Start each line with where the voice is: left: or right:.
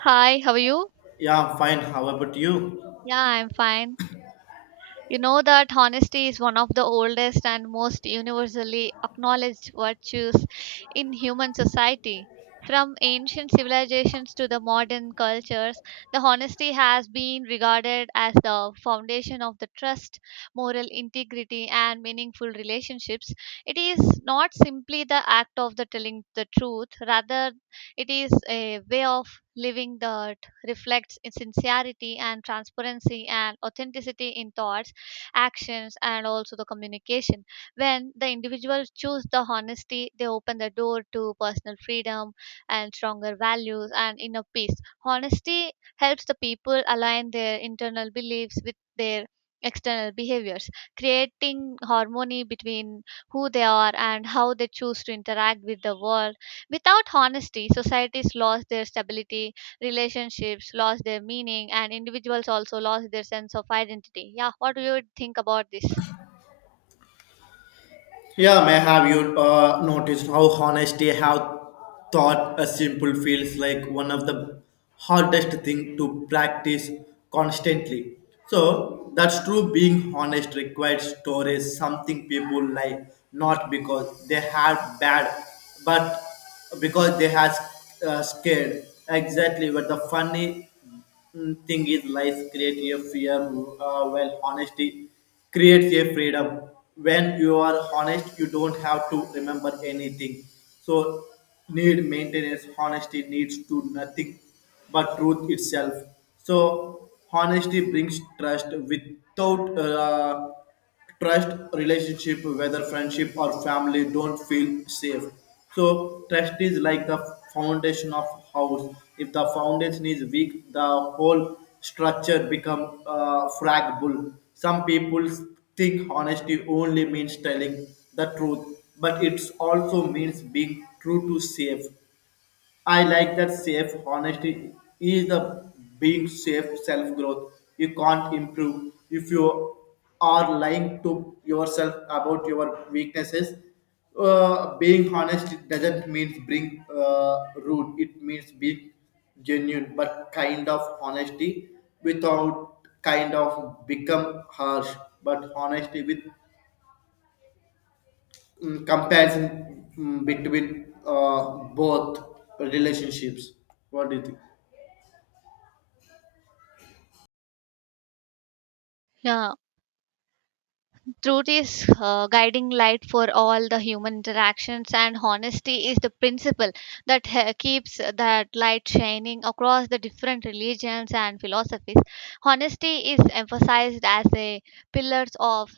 right: Hi, how are you?
left: Yeah, I'm fine. How about you?
right: Yeah, I'm fine. You know that honesty is one of the oldest and most universally acknowledged virtues in human society. From ancient civilizations to the modern cultures, the honesty has been regarded as the foundation of the trust, moral integrity, and meaningful relationships. It is not simply the act of the telling the truth, rather it is a way of living that reflects in sincerity and transparency and authenticity in thoughts, actions, and also the communication. When the individuals choose the honesty, they open the door to personal freedom and stronger values and inner peace. Honesty helps the people align their internal beliefs with their external behaviors, creating harmony between who they are and how they choose to interact with the world. Without honesty, societies lost their stability, relationships lost their meaning, and individuals also lost their sense of identity. Yeah, what do you think about this?
left: Yeah, may have you noticed how honesty, how thought a simple feels like one of the hardest thing to practice constantly. So that's true. Being honest requires storage, something people like not because they had bad, but because they had scared. Exactly. But the funny thing is lies create a fear. Well, honesty creates a freedom. When you are honest, you don't have to remember anything, so need maintenance. Honesty needs to nothing but truth itself. So honesty brings trust. Without trust, relationship whether friendship or family don't feel safe. So trust is like the foundation of house. If the foundation is weak, the whole structure become fragile. Some people think honesty only means telling the truth, but it also means being true to safe. I like that safe. Honesty is the being safe self growth. You can't improve if you are lying to yourself about your weaknesses. Being honest doesn't mean being rude. It means being genuine, but kind of honesty without kind of become harsh. But honesty with comparison between both relationships. What do you think?
right: Yeah, truth is guiding light for all the human interactions, and honesty is the principle that keeps that light shining. Across the different religions and philosophies, honesty is emphasized as a pillars of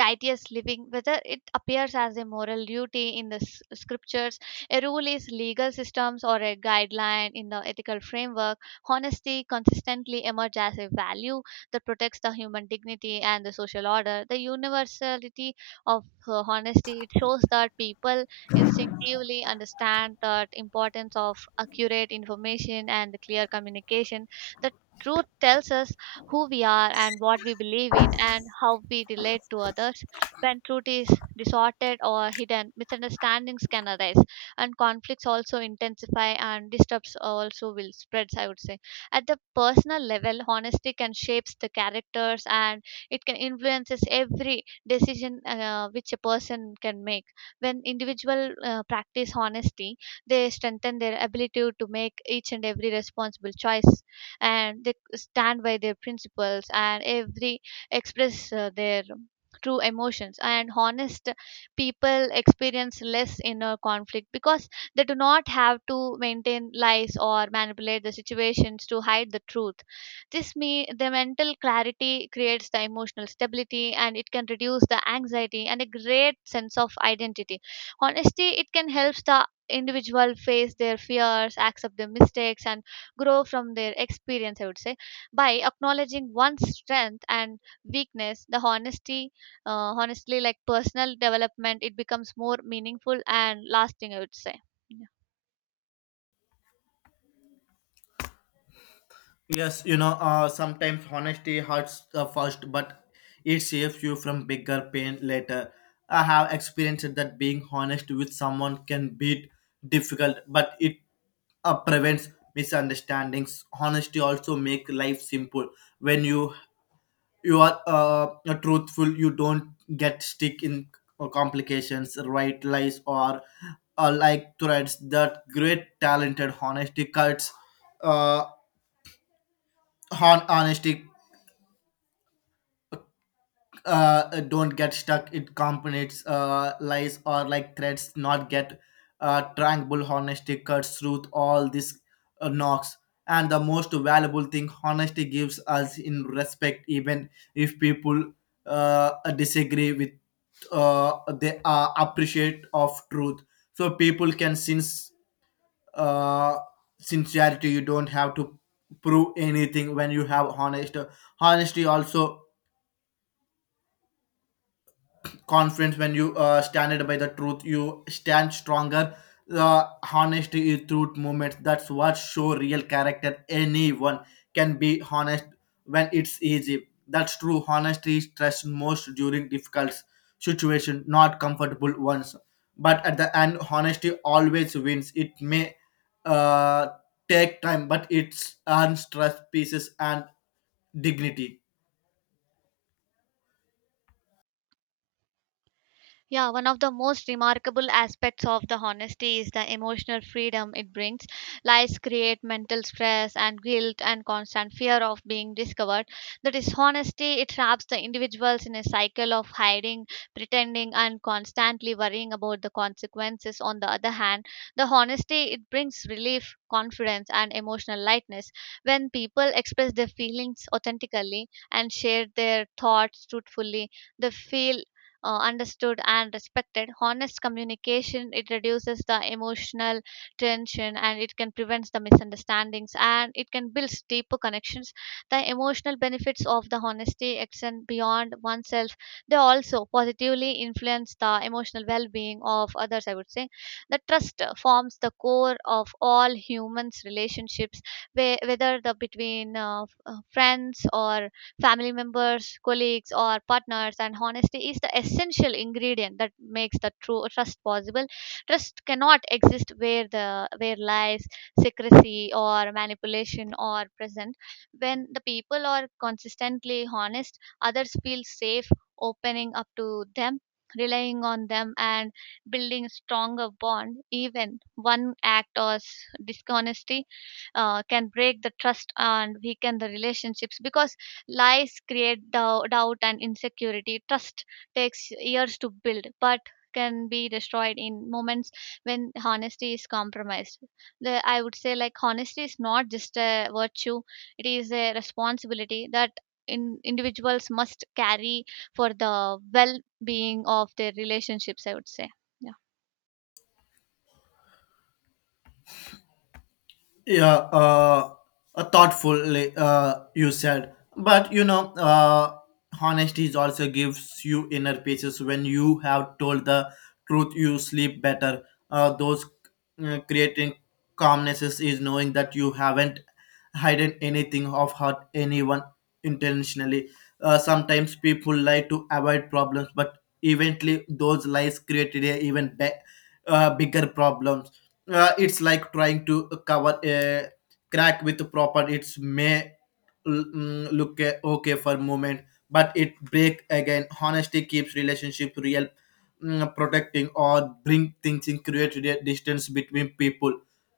right: righteous living, whether it appears as a moral duty in the scriptures, a rule is legal systems, or a guideline in the ethical framework. Honesty consistently emerges as a value that protects the human dignity and the social order. The universality of honesty, it shows that people instinctively understand the importance of accurate information and clear communication. The truth tells us who we are and what we believe in and how we relate to others. When truth is distorted or hidden, misunderstandings can arise, and conflicts also intensify, and disturbs also will spreads. I would say at the personal level, honesty can shapes the characters, and it can influences every decision which a person can make. When individual practice honesty, they strengthen their ability to make each and every responsible choice, and they stand by their principles and every express their true emotions. And honest people experience less inner conflict because they do not have to maintain lies or manipulate the situations to hide the truth. This me the mental clarity creates the emotional stability, and it can reduce the anxiety and a great sense of identity. Honesty, it can help the individual face their fears, accept their mistakes, and grow from their experience, I would say, by acknowledging one's strength and weakness. The honesty, honestly, like personal development, it becomes more meaningful and lasting, I would say. Yeah.
left: Yes, sometimes honesty hurts first, but it saves you from bigger pain later. I have experienced that being honest with someone can be difficult, but it prevents misunderstandings. Honesty also make life simple. When you are truthful, you don't get stuck in complications, right lies, or like threads. That great talented honesty cuts. Uh, honesty don't get stuck in components, lies, or like threats, not get tranquil honesty cuts through all these knocks. And the most valuable thing honesty gives us in respect, even if people disagree with uh, they appreciate of truth. So people can sense uh, sincerity. You don't have to prove anything when you have honesty. Also confidence. When you stand by the truth, you stand stronger. The honesty is truth movement, that's what show real character. Anyone can be honest when it's easy, that's true. Honesty is stressed most during difficult situation, not comfortable ones, but at the end honesty always wins. It may uh, take time, but it's earns trust, pieces, and dignity.
right: Yeah, one of the most remarkable aspects of the honesty is the emotional freedom it brings. Lies create mental stress and guilt and constant fear of being discovered. The dishonesty, it traps the individuals in a cycle of hiding, pretending, and constantly worrying about the consequences. On the other hand, the honesty, it brings relief, confidence, and emotional lightness. When people express their feelings authentically and share their thoughts truthfully, they feel understood and respected. Honest communication, it reduces the emotional tension, and it can prevent the misunderstandings, and it can build deeper connections. The emotional benefits of the honesty extend beyond oneself. They also positively influence the emotional well-being of others. I would say the trust forms the core of all humans' relationships, whether the between friends or family members, colleagues, or partners, and honesty is the essential ingredient that makes the true trust possible. Trust cannot exist where the where lies, secrecy, or manipulation are present. When the people are consistently honest, others feel safe opening up to them, relying on them, and building stronger bond. Even one act of dishonesty can break the trust and weaken the relationships, because lies create doubt and insecurity. Trust takes years to build, but can be destroyed in moments when honesty is compromised. The, I would say, like, honesty is not just a virtue, it is a responsibility that individuals must carry for the well being of their relationships, I would say.
left: Yeah. Uh uh, thoughtfully you said, but honesty is also gives you inner peace. When you have told the truth, you sleep better. Those creating calmnesses is knowing that you haven't hidden anything of hurt anyone intentionally. Sometimes people lie to avoid problems, but eventually those lies created a even bigger problems. It's like trying to cover a crack with proper. It's may look okay for a moment, but it break again. Honesty keeps relationship real. Protecting or bring things in create a distance between people.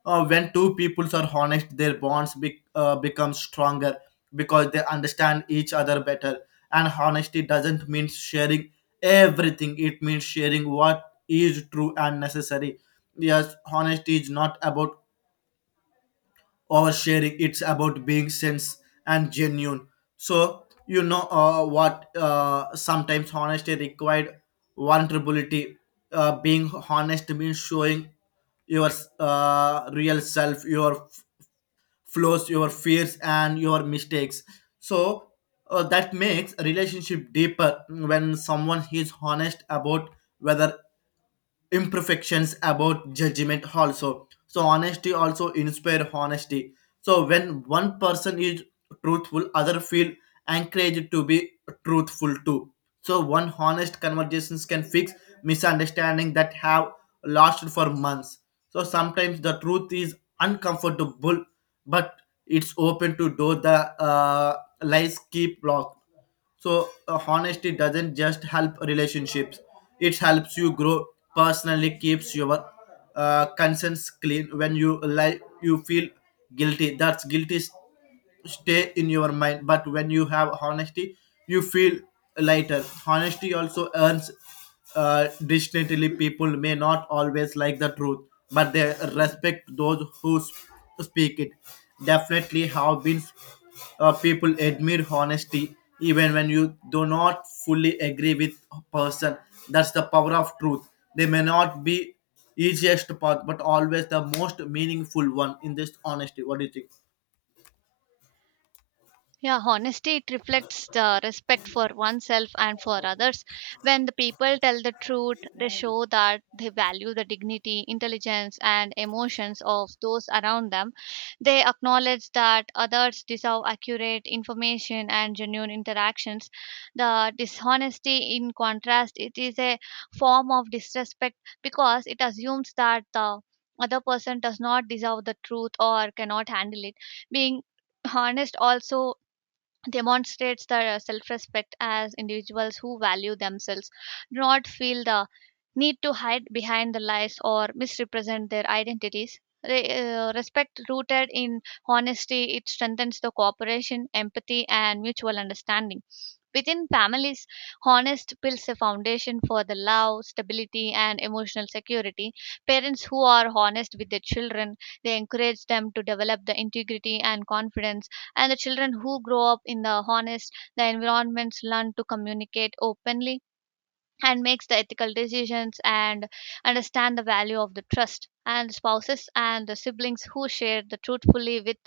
left: When two peoples are honest, their bonds become stronger because they understand each other better. And honesty doesn't mean sharing everything, it means sharing what is true and necessary. Yes, honesty is not about oversharing, it's about being sense and genuine. So, what sometimes honesty required vulnerability. Being honest means showing your real self, your flaws, your fears, and your mistakes. So that makes a relationship deeper when someone is honest about whether imperfections about judgment also. So honesty also inspire honesty. So when one person is truthful, other feel encouraged to be truthful too. So one honest conversations can fix misunderstanding that have lasted for months. So sometimes the truth is uncomfortable, but it's open to door the lies keep locked. So honesty doesn't just help relationships; it helps you grow personally, keeps your conscience clean. When you lie, you feel guilty. That's guilty stay in your mind. But when you have honesty, you feel lighter. Honesty also earns distinctly. People may not always like the truth, but they respect those who to speak it definitely have been people admire honesty even when you do not fully agree with a person. That's the power of truth. They may not be easiest path, but always the most meaningful one in this honesty. What do you think?
right: Yeah, honesty, it reflects the respect for oneself and for others. When the people tell the truth, they show that they value the dignity, intelligence, and emotions of those around them. They acknowledge that others deserve accurate information and genuine interactions. The dishonesty, in contrast, it is a form of disrespect because it assumes that the other person does not deserve the truth or cannot handle it. Being honest also demonstrates the self-respect, as individuals who value themselves do not feel the need to hide behind the lies or misrepresent their identities. Respect rooted in honesty, it strengthens the cooperation, empathy, and mutual understanding. Within families, honest builds a foundation for the love, stability, and emotional security. Parents who are honest with their children, they encourage them to develop the integrity and confidence. And the children who grow up in the honest, the environments, learn to communicate openly and makes the ethical decisions and understand the value of the trust. And spouses and the siblings who share the truthfully with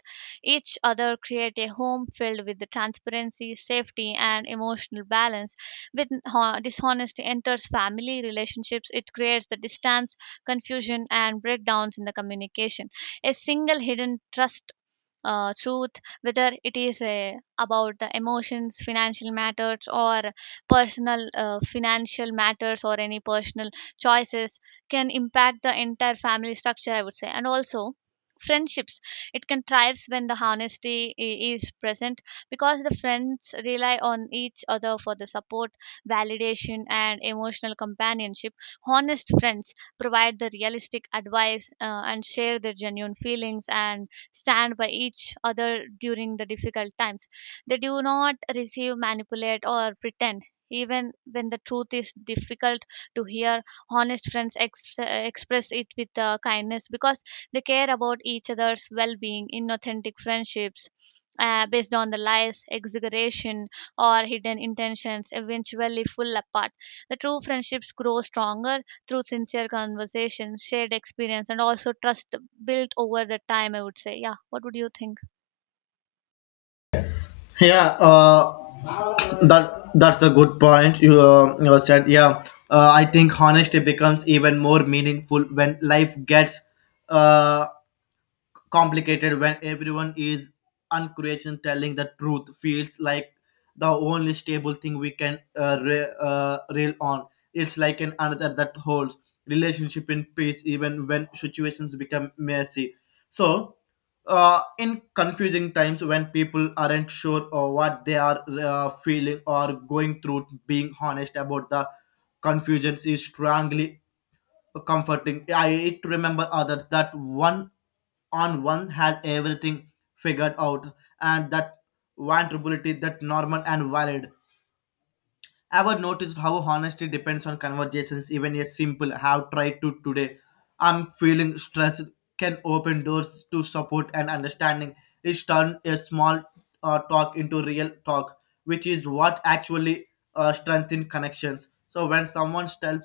right: each other create a home filled with the transparency, safety, and emotional balance. With dishonesty enters family relationships, it creates the distance, confusion, and breakdowns in the communication. A single hidden trust truth, whether it is about the emotions, financial matters, or personal financial matters, or any personal choices, can impact the entire family structure, I would say. And also, friendships, it can thrives when the honesty is present, because the friends rely on each other for the support, validation, and emotional companionship. Honest friends provide the realistic advice and share their genuine feelings and stand by each other during the difficult times. They do not receive, manipulate, or pretend. Even when the truth is difficult to hear, honest friends express it with kindness because they care about each other's well being. In authentic friendships, based on the lies, exaggeration, or hidden intentions, eventually fall apart. The true friendships grow stronger through sincere conversations, shared experience, and also trust built over the time, I would say. Yeah, what would you think?
left: Yeah. That's a good point you, you said. Yeah. I think honesty becomes even more meaningful when life gets uh complicated. When everyone is uncreation, telling the truth feels like the only stable thing we can rail on. It's like an another that holds relationship in peace even when situations become messy. So in confusing times when people aren't sure of what they are feeling or going through, being honest about the confusions is strongly comforting. I it to remember others that one on one has everything figured out, and that vulnerability that normal and valid. Ever noticed how honesty depends on conversations, even a simple have tried to today? I'm feeling stressed can open doors to support and understanding. It's turned a small talk into real talk, which is what actually strengthens connections. So when someone tells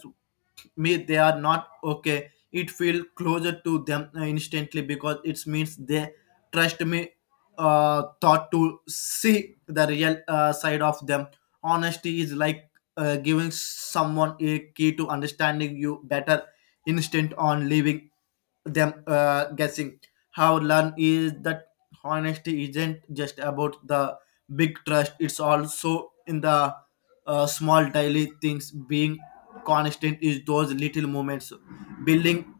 left: me they are not okay, it feels closer to them instantly because it means they trust me thought to see the real side of them. Honesty is like giving someone a key to understanding you better instead on leaving them guessing. How learn is that honesty isn't just about the big trust, it's also in the small daily things being constant is those little moments building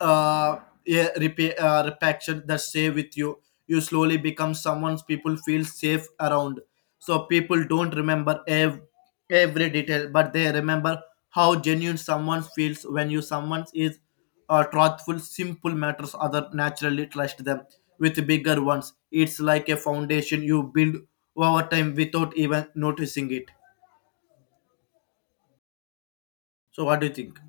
left: uh, yeah, repaction that stay with you. You slowly become someone people feel safe around. So people don't remember every detail, but they remember how genuine someone feels when you someone is truthful. Simple matters other naturally trust them with bigger ones. It's like a foundation you build over time without even noticing it. So what do you think?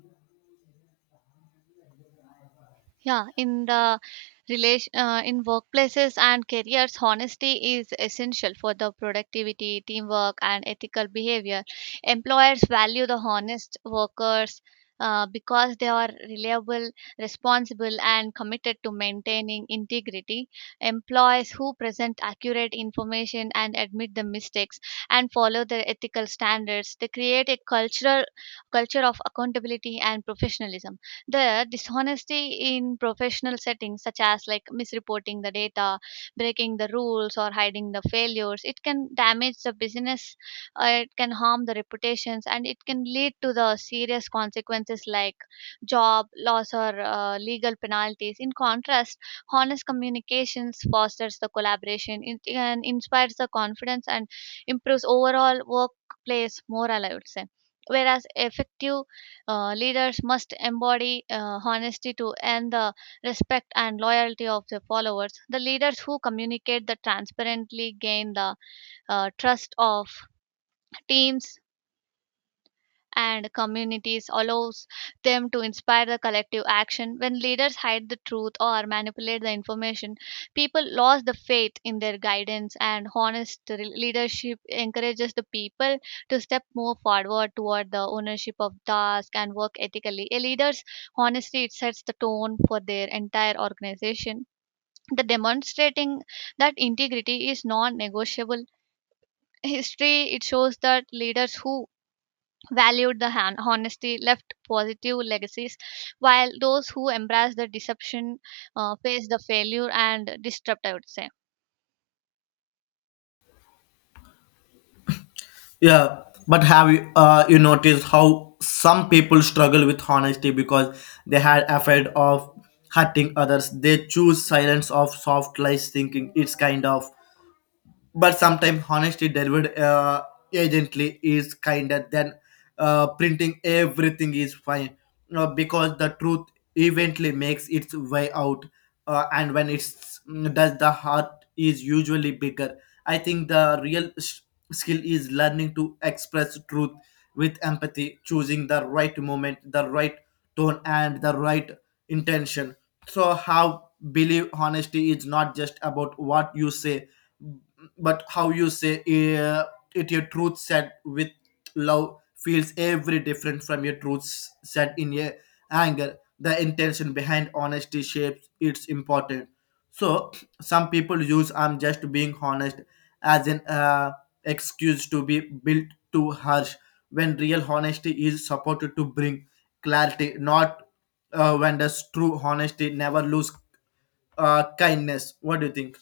right: Yeah, in the relation in workplaces and careers, honesty is essential for the productivity, teamwork, and ethical behavior. Employers value the honest workers because they are reliable, responsible, and committed to maintaining integrity. Employees who present accurate information and admit the mistakes and follow their ethical standards, they create a cultural culture of accountability and professionalism. There, dishonesty in professional settings, such as like misreporting the data, breaking the rules, or hiding the failures, it can damage the business, it can harm the reputations, and it can lead to the serious consequences like job loss or legal penalties. In contrast, honest communications fosters the collaboration and inspires the confidence and improves overall workplace morale, I would say. Whereas effective leaders must embody honesty to earn the respect and loyalty of their followers. The leaders who communicate the transparently gain the trust of teams and communities, allows them to inspire the collective action. When leaders hide the truth or manipulate the information, people lose the faith in their guidance. And honest leadership encourages the people to step more forward toward the ownership of task and work ethically. A leader's honesty, it sets the tone for their entire organization, the demonstrating that integrity is non-negotiable. History, it shows that leaders who valued the honesty, left positive legacies, while those who embrace the deception face the failure and disrupt, I would say.
left: Yeah, but have you you noticed how some people struggle with honesty because they had afraid of hurting others? They choose silence of soft lies, thinking it's kind of, but sometimes honesty delivered agently is kinder than printing everything is fine, because the truth eventually makes its way out. And when it's does the heart is usually bigger. I think the real skill is learning to express truth with empathy, choosing the right moment, the right tone, and the right intention. So how believe honesty is not just about what you say, but how you say uh, it. Your truth said with love feels every different from your truths said in your anger. The intention behind honesty shapes its important. So some people use I'm just being honest as an excuse to be built too harsh, when real honesty is supported to bring clarity, not when does true honesty never lose kindness. What do you think?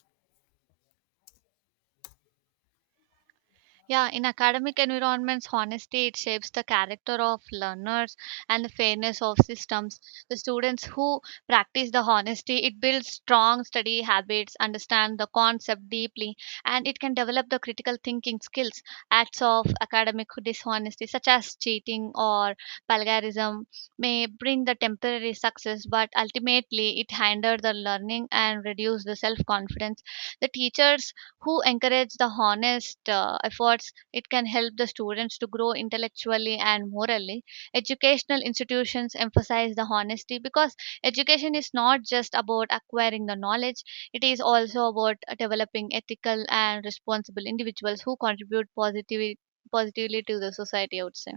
right: Yeah, in academic environments, honesty, it shapes the character of learners and the fairness of systems. The students who practice the honesty, it builds strong study habits, understand the concept deeply, and it can develop the critical thinking skills. Acts of academic dishonesty, such as cheating or plagiarism, may bring the temporary success, but ultimately it hinder the learning and reduce the self-confidence. The teachers who encourage the honest efforts, it can help the students to grow intellectually and morally. Educational institutions emphasize the honesty because education is not just about acquiring the knowledge, it is also about developing ethical and responsible individuals who contribute positively to the society, I would say.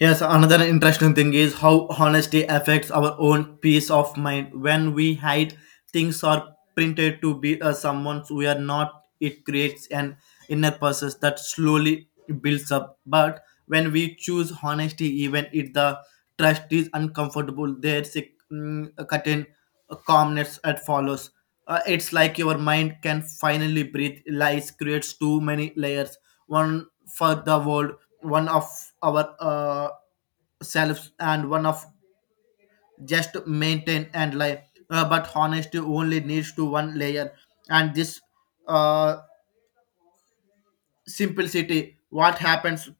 left: Yes, another interesting thing is how honesty affects our own peace of mind. When we hide things or printed to be someone we are not, it creates an inner process that slowly builds up. But when we choose honesty, even if the trust is uncomfortable, there's a a certain calmness that follows. It's like your mind can finally breathe. Lies creates too many layers, one for the world, one of our selves, and one of just maintain and life. But honesty only needs to one layer, and this uh, simplicity, what happens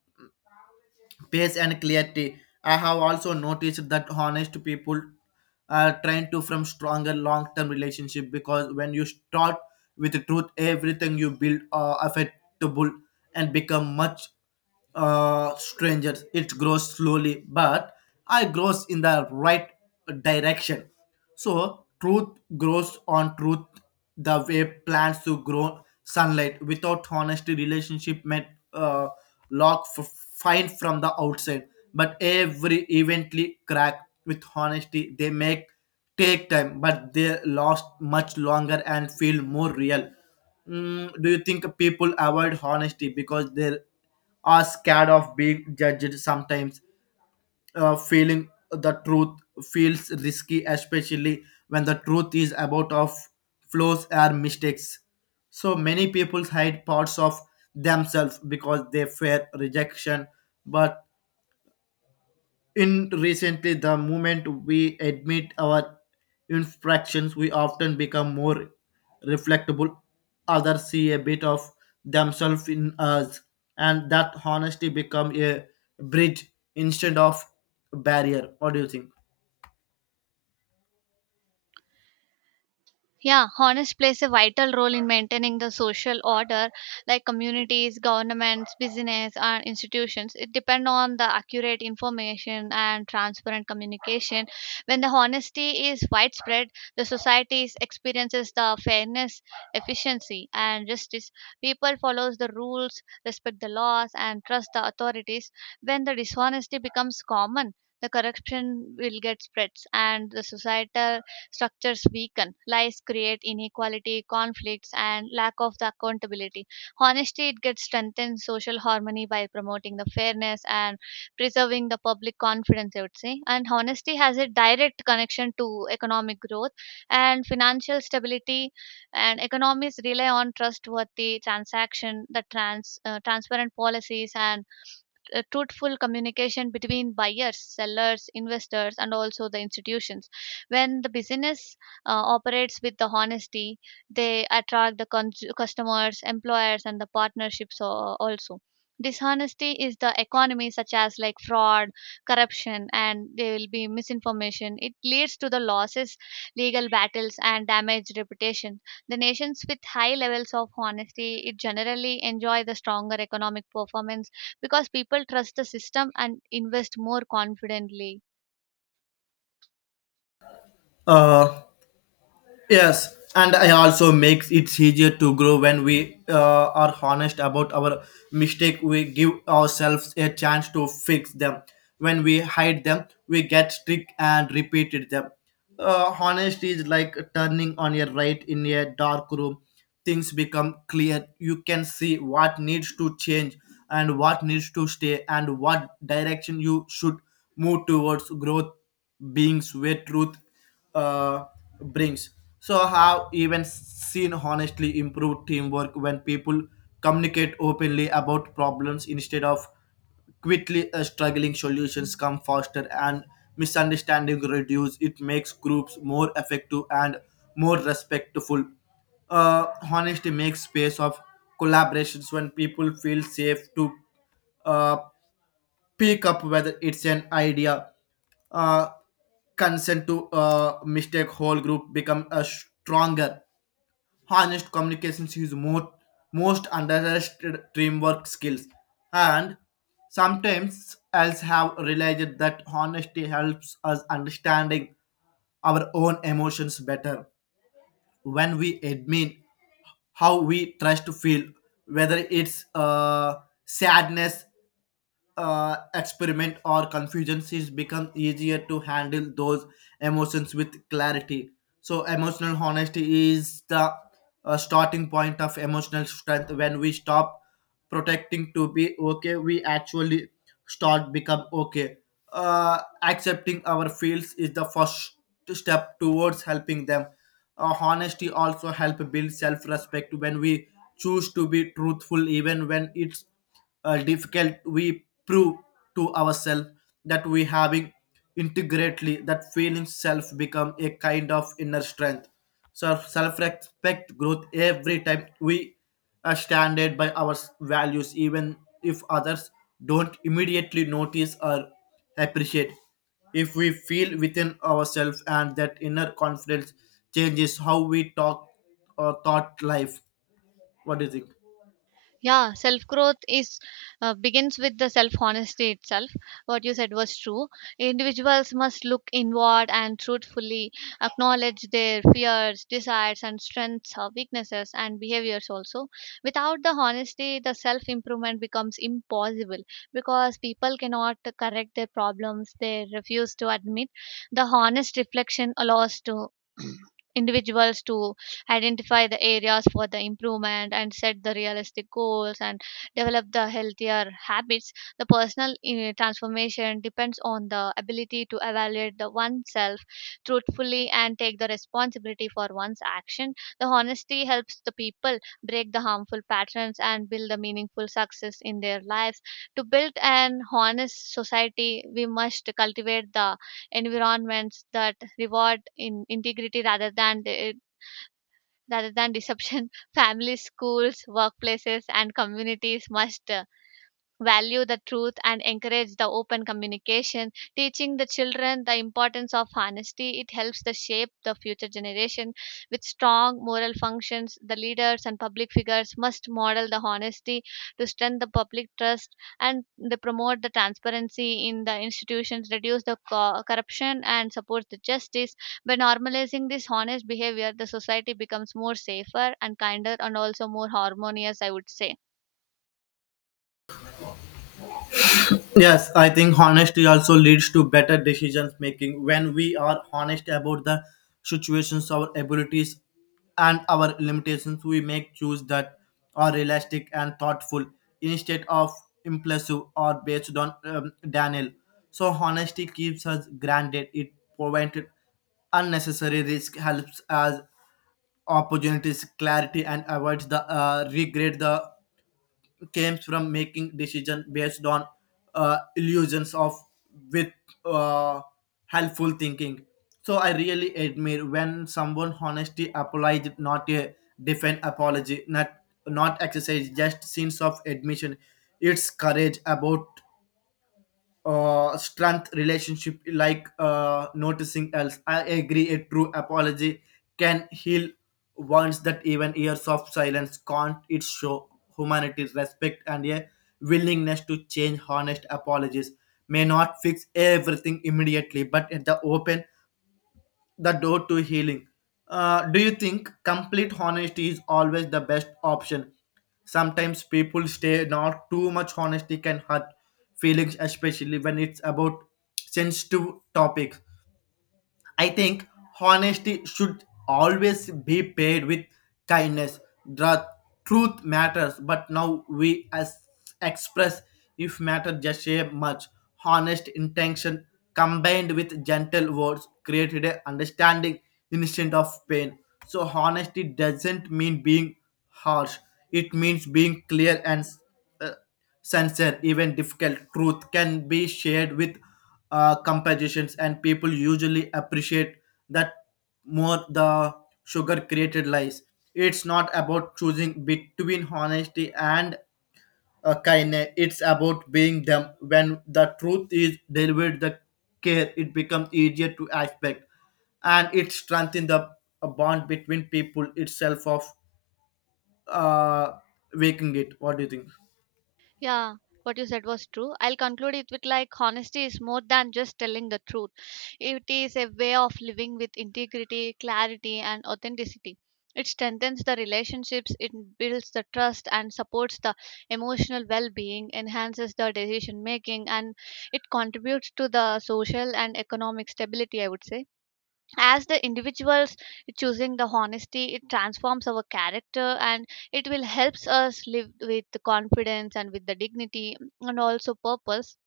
left: pace and clarity. I have also noticed that honest people are trying to form stronger long-term relationship because when you start with the truth, everything you build are affectable and become much strangers. It grows slowly, but I grows in the right direction. So truth grows on truth the way plants to grow sunlight. Without honesty, relationship may uh, lock fine from the outside, but every evently crack. With honesty they make take time, but they last much longer and feel more real. Do you think people avoid honesty because they are scared of being judged sometimes? Feeling the truth feels risky, especially when the truth is about of flaws or mistakes. So many people hide parts of themselves because they fear rejection, but in recently, the moment we admit our infractions, we often become more reflectable. Others see a bit of themselves in us, and that honesty become a bridge instead of barrier. What do you think?
right: Yeah, honest plays a vital role in maintaining the social order, like communities, governments, business, and institutions. It depends on the accurate information and transparent communication. When the honesty is widespread, the society experiences the fairness, efficiency, and justice. People follows the rules, respect the laws, and trust the authorities. When the dishonesty becomes common, the corruption will get spreads and the societal structures weaken. Lies create inequality, conflicts, and lack of the accountability. Honesty, it gets strengthened social harmony by promoting the fairness and preserving the public confidence, I would say. And honesty has a direct connection to economic growth and financial stability, and economies rely on trustworthy transaction, the transparent policies and truthful communication between buyers, sellers, investors, and also the institutions. When the business operates with the honesty, they attract the customers, employers, and the partnerships also. Dishonesty is the economy, such as like fraud, corruption, and there will be misinformation. It leads to the losses, legal battles, and damaged reputation. The nations with high levels of honesty, it generally enjoy the stronger economic performance because people trust the system and invest more confidently.
left: Uh, Yes, and I also makes it easier to grow when we are honest about our mistake. We give ourselves a chance to fix them. When we hide them, we get strict and repeated them. Honesty is like turning on a light in a dark room. Things become clear. You can see what needs to change and what needs to stay and what direction you should move towards growth beings where truth uh, brings. So I have even seen honestly improved teamwork when people communicate openly about problems instead of quickly struggling. Solutions come faster and misunderstanding reduce. It makes groups more effective and more respectful. Honesty makes space of collaborations when people feel safe to uh, pick up whether it's an idea, uh, consent to mistake, whole group become a stronger. Honest communications is more most underrated teamwork skills. And sometimes else have realized that honesty helps us understanding our own emotions better when we admit how we trust to feel whether it's sadness, experiment or confusions is become easier to handle those emotions with clarity. So emotional honesty is the starting point of emotional strength. When we stop protecting to be okay, we actually start become okay. Accepting our feels is the first step towards helping them. Honesty also help build self-respect. When we choose to be truthful even when it's difficult, we prove to ourselves that we having integrately that feeling self become a kind of inner strength. So self respect growth every time we are standard by our values, even if others don't immediately notice or appreciate, if we feel within ourselves, and that inner confidence changes how we talk or thought life. What do you think?
right: Yeah, self growth is begins with the self honesty itself. What you said was true. Individuals must look inward and truthfully acknowledge their fears, desires, and strengths or weaknesses and behaviors also. Without the honesty, the self improvement becomes impossible because people cannot correct their problems they refuse to admit. The honest reflection allows to individuals to identify the areas for the improvement and set the realistic goals and develop the healthier habits. The personal transformation depends on the ability to evaluate the oneself truthfully and take the responsibility for one's action. The honesty helps the people break the harmful patterns and build the meaningful success in their lives. To build an honest society, we must cultivate the environments that reward in integrity rather than the rather than disruption, families, schools, workplaces, and communities must value the truth and encourage the open communication. Teaching the children the importance of honesty, it helps the shape the future generation with strong moral functions. The leaders and public figures must model the honesty to strengthen the public trust, and they promote the transparency in the institutions, reduce the corruption, and support the justice. By normalizing this honest behavior, the society becomes more safer and kinder and also more harmonious, I would say.
left: Yes, I think honesty also leads to better decisions making. When we are honest about the situations, our abilities, and our limitations, we make choices that are realistic and thoughtful instead of impulsive or based on Daniel. So, honesty keeps us grounded, it prevents unnecessary risk, helps us opportunities, clarity, and avoids the regret the comes from making decision based on illusions of with uh, helpful thinking. So I really admire when someone honestly apologized, not a defend apology, not not exercise, just sense of admission. It's courage about strength relationship like noticing else. I agree a true apology can heal wounds that even years of silence can't. It show humanity's respect and a willingness to change. Honest apologies may not fix everything immediately, but at the open the door to healing. Do you think complete honesty is always the best option? Sometimes people stay not too much honesty can hurt feelings, especially when it's about sensitive topics. I think honesty should always be paired with kindness. The truth matters, but now we as express if matter just a much. Honest intention combined with gentle words created a understanding instead of pain. So honesty doesn't mean being harsh. It means being clear and uh, sense. Even difficult truth can be shared with compositions, and people usually appreciate that more the sugar created lies. It's not about choosing between honesty and kindness, it's about being them. When the truth is delivered the care, it becomes easier to expect, and it strengthens the bond between people itself of uh, waking it. What do you think?
right: Yeah, what you said was true. I'll conclude it with like honesty is more than just telling the truth. It is a way of living with integrity, clarity, and authenticity. It strengthens the relationships, it builds the trust and supports the emotional well being, enhances the decision making, and it contributes to the social and economic stability, I would say. As the individuals choosing the honesty, it transforms our character and it will helps us live with the confidence and with the dignity and also purpose.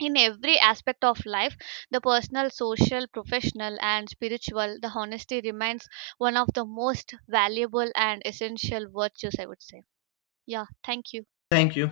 right: In every aspect of life, the personal, social, professional, and spiritual, the honesty remains one of the most valuable and essential virtues, I would say. Yeah, thank you.
left: Thank you.